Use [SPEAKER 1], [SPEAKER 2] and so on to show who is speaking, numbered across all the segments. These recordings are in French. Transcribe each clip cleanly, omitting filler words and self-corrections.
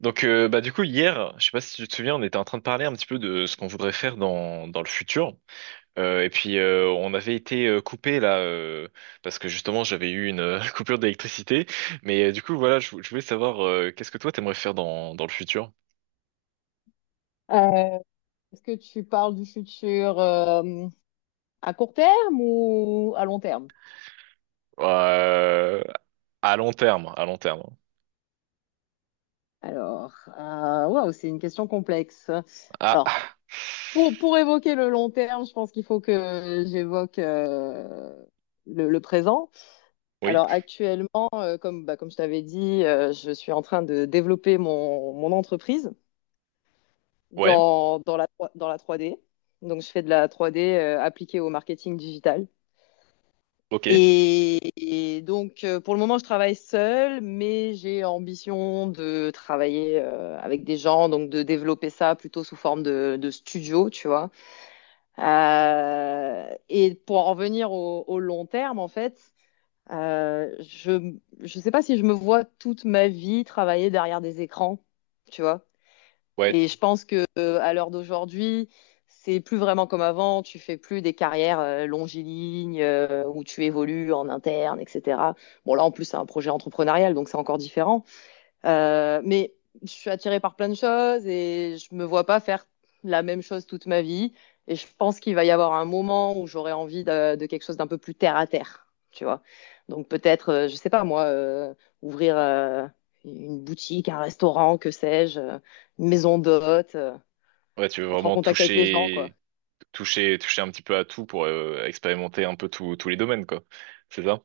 [SPEAKER 1] Du coup hier, je sais pas si tu te souviens, on était en train de parler un petit peu de ce qu'on voudrait faire dans le futur. Et puis On avait été coupé là parce que justement j'avais eu une coupure d'électricité. Du coup voilà, je voulais savoir qu'est-ce que toi t'aimerais faire dans le futur?
[SPEAKER 2] Euh, est-ce que tu parles du futur à court terme ou à long terme?
[SPEAKER 1] Euh, à long terme, à long terme.
[SPEAKER 2] Alors, waouh, c'est une question complexe. Alors,
[SPEAKER 1] Ah
[SPEAKER 2] pour évoquer le long terme, je pense qu'il faut que j'évoque le présent.
[SPEAKER 1] oui,
[SPEAKER 2] Alors, actuellement, comme je t'avais dit, je suis en train de développer mon entreprise
[SPEAKER 1] ouais,
[SPEAKER 2] dans, dans la, dans la 3D. Donc, je fais de la 3D appliquée au marketing digital.
[SPEAKER 1] ok,
[SPEAKER 2] Et donc, pour le moment, je travaille seule, mais j'ai ambition de travailler avec des gens, donc de développer ça plutôt sous forme de studio, tu vois. Et pour en revenir au long terme, en fait, euh, je je sais pas si je me vois toute ma vie travailler derrière des écrans, tu vois.
[SPEAKER 1] ouais,
[SPEAKER 2] Et je pense que à l'heure d'aujourd'hui, c'est plus vraiment comme avant. Tu fais plus des carrières longilignes où tu évolues en interne, etc. Bon, là, en plus, c'est un projet entrepreneurial, donc c'est encore différent. Mais je suis attirée par plein de choses et je me vois pas faire la même chose toute ma vie. Et je pense qu'il va y avoir un moment où j'aurai envie de quelque chose d'un peu plus terre à terre, tu vois. Donc peut-être, je sais pas moi, ouvrir une boutique, un restaurant, que sais-je, une maison d'hôte,
[SPEAKER 1] ouais, tu veux
[SPEAKER 2] être en
[SPEAKER 1] vraiment
[SPEAKER 2] contact avec les gens, quoi.
[SPEAKER 1] toucher toucher un petit peu à tout pour expérimenter un peu tous les domaines quoi. C'est ça?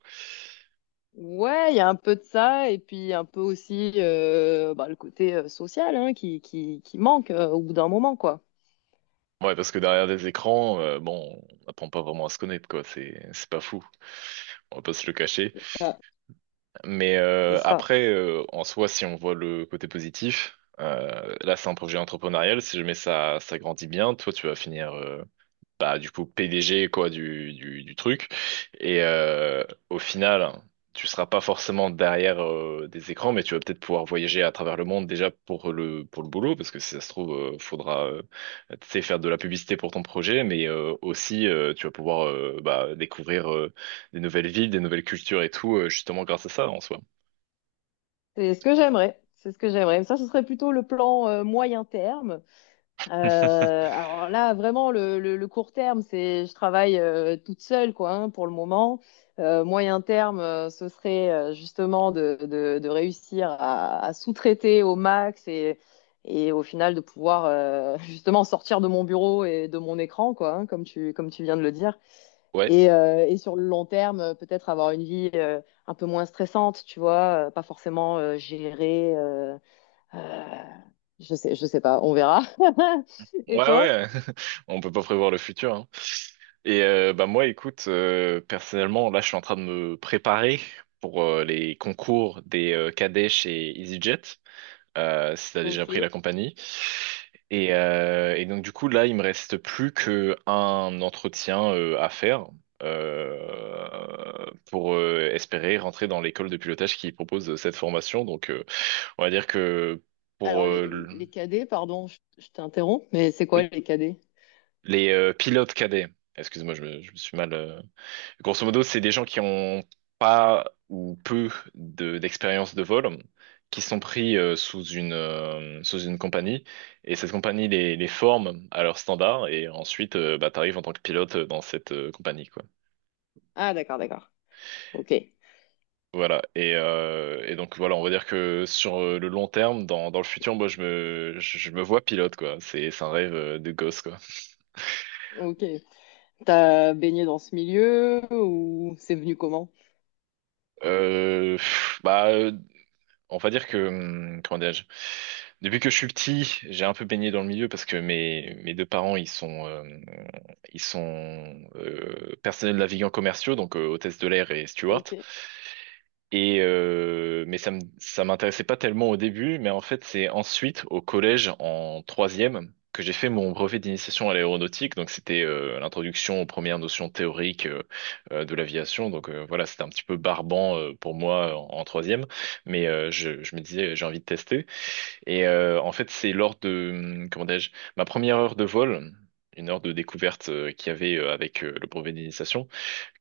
[SPEAKER 2] Ouais, il y a un peu de ça et puis un peu aussi le côté social, hein, qui manque au bout d'un moment, quoi.
[SPEAKER 1] Ouais, parce que derrière des écrans, bon, on n'apprend pas vraiment à se connaître, quoi. C'est pas fou. On va pas se le cacher.
[SPEAKER 2] Ah, c'est ça.
[SPEAKER 1] En soi, si on voit le côté positif, là, c'est un projet entrepreneurial. Si jamais ça grandit bien, toi, tu vas finir bah, du coup PDG quoi du truc. Et euh, Au final, tu seras pas forcément derrière des écrans, mais tu vas peut-être pouvoir voyager à travers le monde déjà pour le boulot, parce que si ça se trouve, faudra tu sais faire de la publicité pour ton projet, mais aussi tu vas pouvoir bah, découvrir des nouvelles villes, des nouvelles cultures et tout, justement grâce à ça en soi.
[SPEAKER 2] C'est ce que j'aimerais. C'est ce que j'aimerais. Ça, ce serait plutôt le plan moyen terme. Euh, alors là, vraiment, le court terme, c'est je travaille toute seule, quoi, hein, pour le moment. Moyen terme, ce serait justement de réussir à sous-traiter au max et au final de pouvoir justement sortir de mon bureau et de mon écran, quoi, hein, comme tu viens de le dire.
[SPEAKER 1] Ouais.
[SPEAKER 2] Et sur le long terme, peut-être avoir une vie un peu moins stressante, tu vois, pas forcément gérer. Euh, je sais pas, on verra.
[SPEAKER 1] Ouais,
[SPEAKER 2] Et toi?
[SPEAKER 1] ouais, on peut pas prévoir le futur, hein. Bah moi, écoute, personnellement, là, je suis en train de me préparer pour les concours des cadets et EasyJet, si t'as déjà
[SPEAKER 2] Ok.
[SPEAKER 1] pris la compagnie. Et donc du coup, là, il me reste plus que un entretien à faire euh, pour espérer rentrer dans l'école de pilotage qui propose cette formation. Donc, on va dire que pour
[SPEAKER 2] Alors les, les cadets, pardon, je t'interromps, mais c'est quoi
[SPEAKER 1] oui.
[SPEAKER 2] les cadets?
[SPEAKER 1] Les pilotes cadets, excuse-moi, je me suis mal. Grosso modo, c'est des gens qui ont pas ou peu d'expérience de vol, qui sont pris sous sous une compagnie, et cette compagnie les forme à leurs standards, et ensuite, bah, t'arrives en tant que pilote dans cette compagnie, quoi.
[SPEAKER 2] Ah, d'accord, d'accord. Ok.
[SPEAKER 1] Voilà, et donc voilà, on va dire que sur le long terme, dans le futur, moi je me vois pilote, quoi. C'est un rêve de gosse, quoi.
[SPEAKER 2] Ok. T'as baigné dans ce milieu ou c'est venu comment?
[SPEAKER 1] Pff, bah. On va dire que, comment dirais-je, depuis que je suis petit, j'ai un peu baigné dans le milieu parce que mes deux parents, ils sont personnels navigants commerciaux, donc hôtesse de l'air et steward.
[SPEAKER 2] Ok.
[SPEAKER 1] Mais ça m'intéressait pas tellement au début, mais en fait c'est ensuite au collège en troisième que j'ai fait mon brevet d'initiation à l'aéronautique. Donc c'était l'introduction aux premières notions théoriques de l'aviation. Donc voilà, c'était un petit peu barbant pour moi en troisième, mais je me disais j'ai envie de tester. En fait c'est lors de comment dirais-je ma première heure de vol. Une heure de découverte qu'il y avait avec le brevet d'initiation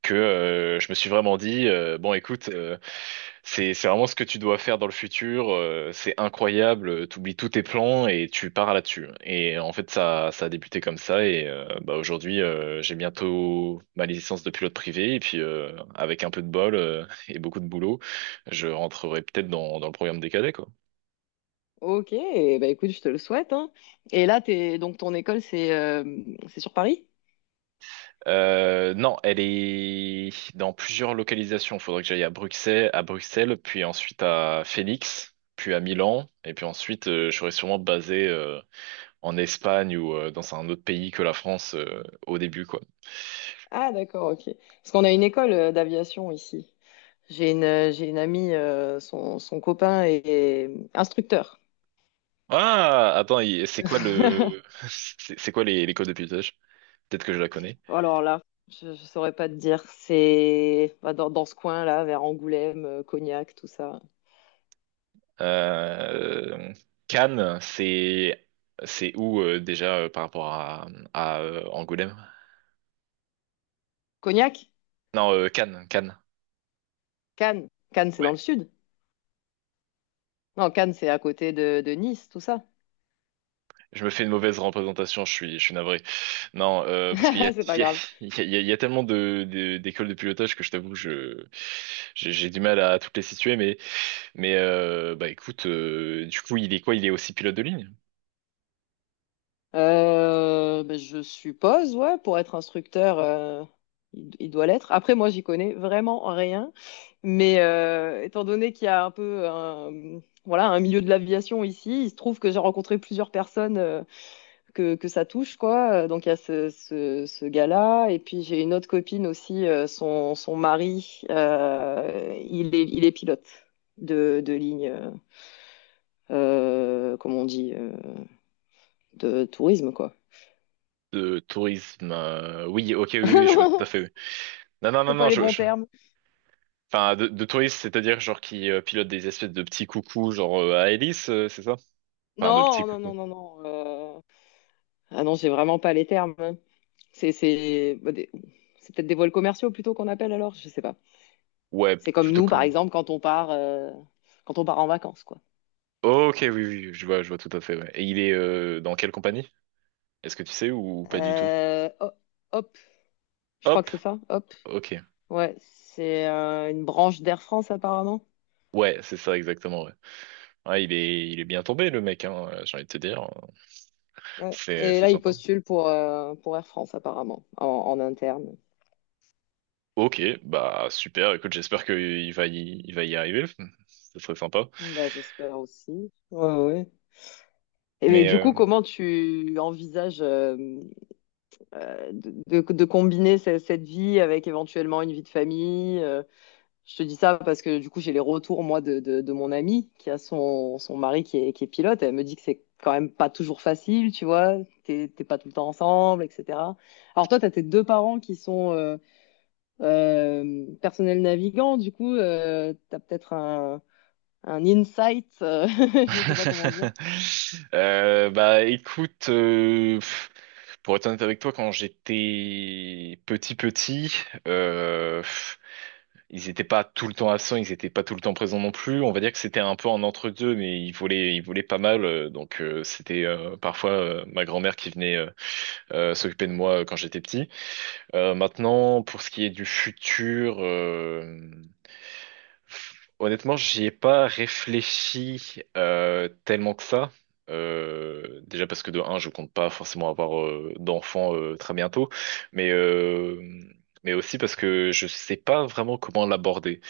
[SPEAKER 1] que je me suis vraiment dit, bon, écoute, c'est vraiment ce que tu dois faire dans le futur. C'est incroyable. T'oublies tous tes plans et tu pars là-dessus. Et en fait, ça a débuté comme ça. Bah aujourd'hui, j'ai bientôt ma licence de pilote privé. Et puis avec un peu de bol et beaucoup de boulot, je rentrerai peut-être dans le programme des cadets, quoi.
[SPEAKER 2] Ok. Eh ben, écoute, je te le souhaite, hein. Et là, t'es, donc ton école, c'est sur Paris?
[SPEAKER 1] Non, elle est dans plusieurs localisations. Il faudrait que j'aille à Bruxelles, puis ensuite à Phoenix, puis à Milan, et puis ensuite je serais sûrement basé en Espagne ou dans un autre pays que la France au début, quoi.
[SPEAKER 2] Ah, d'accord, ok. Parce qu'on a une école d'aviation ici. J'ai une amie, son copain est instructeur.
[SPEAKER 1] Ah, attends, c'est quoi le, c'est quoi les codes de pilotage? Peut-être que je la connais.
[SPEAKER 2] Oh, alors là, je saurais pas te dire. Dans ce coin-là, vers Angoulême, Cognac, tout ça.
[SPEAKER 1] Euh, Cannes, c'est où déjà par rapport à Angoulême?
[SPEAKER 2] Cognac?
[SPEAKER 1] Non, Cannes, Cannes.
[SPEAKER 2] Cannes. Cannes, c'est dans le sud. Non, Cannes, c'est à côté de Nice, tout ça.
[SPEAKER 1] Je me fais une mauvaise représentation, je suis navré. Non, parce qu'il y a,
[SPEAKER 2] C'est pas grave.
[SPEAKER 1] il y a tellement d'écoles de pilotage que je t'avoue, j'ai du mal à toutes les situer, mais, bah écoute, du coup, il est quoi? Il est aussi pilote de ligne?
[SPEAKER 2] Je suppose, ouais, pour être instructeur, il doit l'être. Après, moi, j'y connais vraiment rien. Mais étant donné qu'il y a un peu un, voilà, un milieu de l'aviation ici, il se trouve que j'ai rencontré plusieurs personnes que ça touche, quoi. Donc il y a ce gars-là, et puis j'ai une autre copine aussi, son mari, il est pilote de ligne, comment on dit, de tourisme, quoi.
[SPEAKER 1] De tourisme? Oui, ok, oui, oui, je vois tout à
[SPEAKER 2] Non,
[SPEAKER 1] fait. Oui. Non, non, non,
[SPEAKER 2] c'est
[SPEAKER 1] non,
[SPEAKER 2] pas les
[SPEAKER 1] je,
[SPEAKER 2] bons
[SPEAKER 1] je-
[SPEAKER 2] termes.
[SPEAKER 1] enfin, de tourisme, c'est-à-dire genre qui pilote des espèces de petits coucous, genre à hélice, c'est ça? Enfin, de
[SPEAKER 2] Non,
[SPEAKER 1] petits
[SPEAKER 2] non,
[SPEAKER 1] coucous.
[SPEAKER 2] non, non, non. Ah non, j'ai vraiment pas les termes, hein. C'est c'est- bah, des- c'est peut-être des vols commerciaux plutôt qu'on appelle alors, je sais pas.
[SPEAKER 1] Ouais,
[SPEAKER 2] C'est comme
[SPEAKER 1] plutôt
[SPEAKER 2] nous, par
[SPEAKER 1] comme.
[SPEAKER 2] exemple, quand on part en vacances, quoi.
[SPEAKER 1] Ok, oui, oui, oui, je vois tout à fait. Ouais. Et il est dans quelle compagnie? Est-ce que tu sais ou pas du tout?
[SPEAKER 2] Euh, ho- hop, je crois
[SPEAKER 1] Hop,
[SPEAKER 2] que c'est ça, Hop.
[SPEAKER 1] ok.
[SPEAKER 2] Ouais, c'est une branche d'Air France apparemment.
[SPEAKER 1] Ouais, c'est ça exactement. Ouais. Ouais, il est bien tombé le mec, hein, j'ai envie de te dire.
[SPEAKER 2] Ouais. Et
[SPEAKER 1] C'est
[SPEAKER 2] là, il
[SPEAKER 1] sympa.
[SPEAKER 2] postule pour Air France apparemment, en interne.
[SPEAKER 1] Ok, bah super. Écoute, j'espère qu'il va y arriver. Ce serait sympa.
[SPEAKER 2] Bah, j'espère aussi. Ouais, ouais. Et mais
[SPEAKER 1] Mais
[SPEAKER 2] du coup,
[SPEAKER 1] euh...
[SPEAKER 2] comment tu envisages de combiner cette vie avec éventuellement une vie de famille? Je te dis ça parce que du coup, j'ai les retours, moi, de mon amie qui a son mari qui est pilote. Elle me dit que c'est quand même pas toujours facile, tu vois. T'es pas tout le temps ensemble, etc. Alors toi, t'as tes deux parents qui sont personnels navigants. Du coup, t'as peut-être un insight, je sais pas comment dire.
[SPEAKER 1] Bah écoute, pour être honnête avec toi, quand j'étais petit petit, euh, ils n'étaient pas tout le temps absents, ils n'étaient pas tout le temps présents non plus. On va dire que c'était un peu un entre-deux, mais ils volaient pas mal. Donc c'était parfois ma grand-mère qui venait s'occuper de moi quand j'étais petit. Maintenant, pour ce qui est du futur, honnêtement, j'y ai pas réfléchi tellement que ça. Déjà parce que de un, je compte pas forcément avoir d'enfants très bientôt, mais euh, mais aussi parce que je sais pas vraiment comment l'aborder.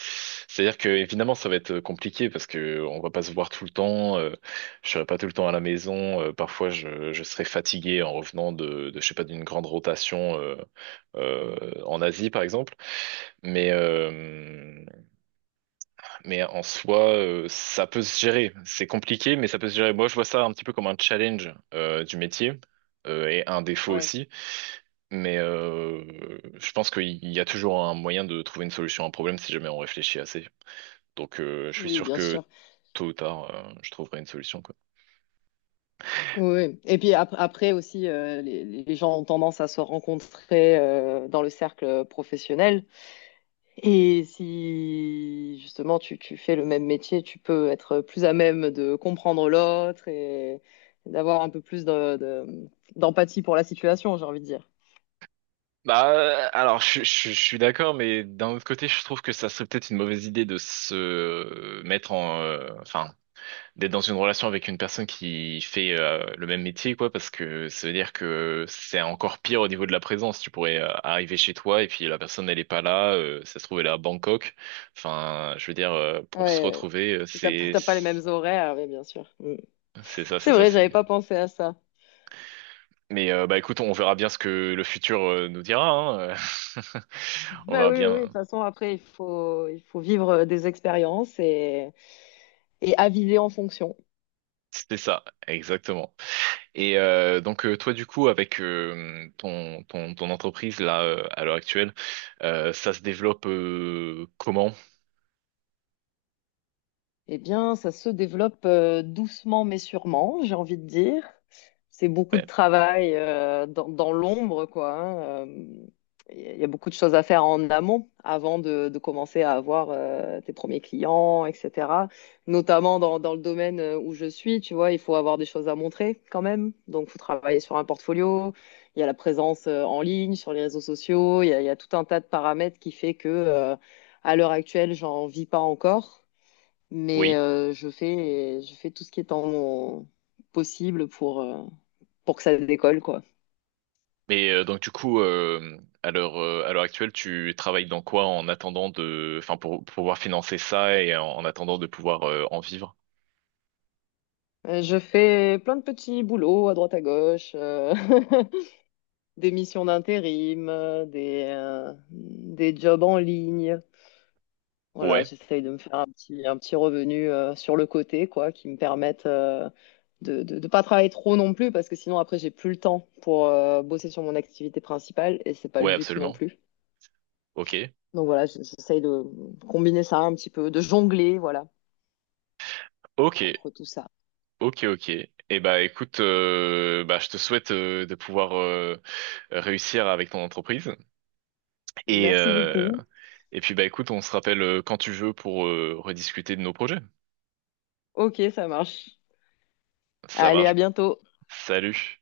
[SPEAKER 1] C'est-à-dire que évidemment, ça va être compliqué parce que on va pas se voir tout le temps. Je serai pas tout le temps à la maison. Parfois, je serai fatigué en revenant de je sais pas d'une grande rotation en Asie, par exemple. Mais euh, mais en soi, ça peut se gérer. C'est compliqué, mais ça peut se gérer. Moi, je vois ça un petit peu comme un challenge du métier et un défaut
[SPEAKER 2] Ouais.
[SPEAKER 1] aussi. Mais euh, je pense qu'il y a toujours un moyen de trouver une solution à un problème si jamais on réfléchit assez. Donc, je suis
[SPEAKER 2] Oui,
[SPEAKER 1] sûr
[SPEAKER 2] bien
[SPEAKER 1] que
[SPEAKER 2] sûr.
[SPEAKER 1] tôt ou tard, je trouverai une solution, quoi.
[SPEAKER 2] Oui. Oui. Et puis après aussi, les gens ont tendance à se rencontrer dans le cercle professionnel. Et si justement tu fais le même métier, tu peux être plus à même de comprendre l'autre et d'avoir un peu plus d'empathie pour la situation, j'ai envie de dire.
[SPEAKER 1] Bah, alors, je suis d'accord, mais d'un autre côté, je trouve que ça serait peut-être une mauvaise idée de se mettre enfin, d'être dans une relation avec une personne qui fait le même métier, quoi, parce que ça veut dire que c'est encore pire au niveau de la présence. Tu pourrais arriver chez toi et puis la personne, elle est pas là, ça se trouve, elle est à Bangkok. Enfin, je veux dire, pour se
[SPEAKER 2] Ouais,
[SPEAKER 1] retrouver, c'est...
[SPEAKER 2] t'as pas les mêmes horaires, mais bien sûr. Mm. C'est vrai, j'avais
[SPEAKER 1] C'est...
[SPEAKER 2] pas pensé à ça.
[SPEAKER 1] Bah écoute, on verra bien ce que le futur nous dira, hein. On
[SPEAKER 2] Bah
[SPEAKER 1] verra
[SPEAKER 2] oui, oui, oui,
[SPEAKER 1] bien.
[SPEAKER 2] de toute façon, après, il faut vivre des expériences et aviser en fonction.
[SPEAKER 1] C'était ça, exactement. Toi du coup avec ton entreprise là à l'heure actuelle, ça se développe comment?
[SPEAKER 2] Eh bien, ça se développe doucement mais sûrement, j'ai envie de dire. C'est beaucoup de
[SPEAKER 1] Ouais,
[SPEAKER 2] travail dans l'ombre, quoi, hein. Il y a beaucoup de choses à faire en amont avant de commencer à avoir tes premiers clients, etc. Notamment dans le domaine où je suis, tu vois, il faut avoir des choses à montrer quand même. Donc, il faut travailler sur un portfolio. Il y a la présence en ligne, sur les réseaux sociaux. Il y a tout un tas de paramètres qui fait que, à l'heure actuelle, j'en vis pas encore. Mais
[SPEAKER 1] oui.
[SPEAKER 2] je fais tout ce qui est en mon possible pour que ça décolle, quoi.
[SPEAKER 1] Donc du coup à l'heure actuelle, tu travailles dans quoi en attendant de, enfin pour pouvoir financer ça et en attendant de pouvoir en vivre?
[SPEAKER 2] Je fais plein de petits boulots à droite à gauche, des missions d'intérim, des jobs en ligne. Voilà,
[SPEAKER 1] Ouais,
[SPEAKER 2] j'essaye de me faire un petit revenu sur le côté, quoi, qui me permette de ne pas travailler trop non plus, parce que sinon après, j'ai plus le temps pour bosser sur mon activité principale, et c'est pas le
[SPEAKER 1] ouais
[SPEAKER 2] but non
[SPEAKER 1] absolument.
[SPEAKER 2] plus.
[SPEAKER 1] Ok,
[SPEAKER 2] Donc voilà, j'essaye de combiner ça un petit peu, de jongler, voilà,
[SPEAKER 1] ok,
[SPEAKER 2] entre tout ça.
[SPEAKER 1] ok. Et bah écoute, bah je te souhaite de pouvoir réussir avec ton entreprise. Et,
[SPEAKER 2] Merci
[SPEAKER 1] euh,
[SPEAKER 2] beaucoup.
[SPEAKER 1] et puis bah écoute, on se rappelle quand tu veux pour rediscuter de nos projets.
[SPEAKER 2] Ok, ça marche.
[SPEAKER 1] Ça
[SPEAKER 2] Allez,
[SPEAKER 1] marche.
[SPEAKER 2] à bientôt.
[SPEAKER 1] Salut.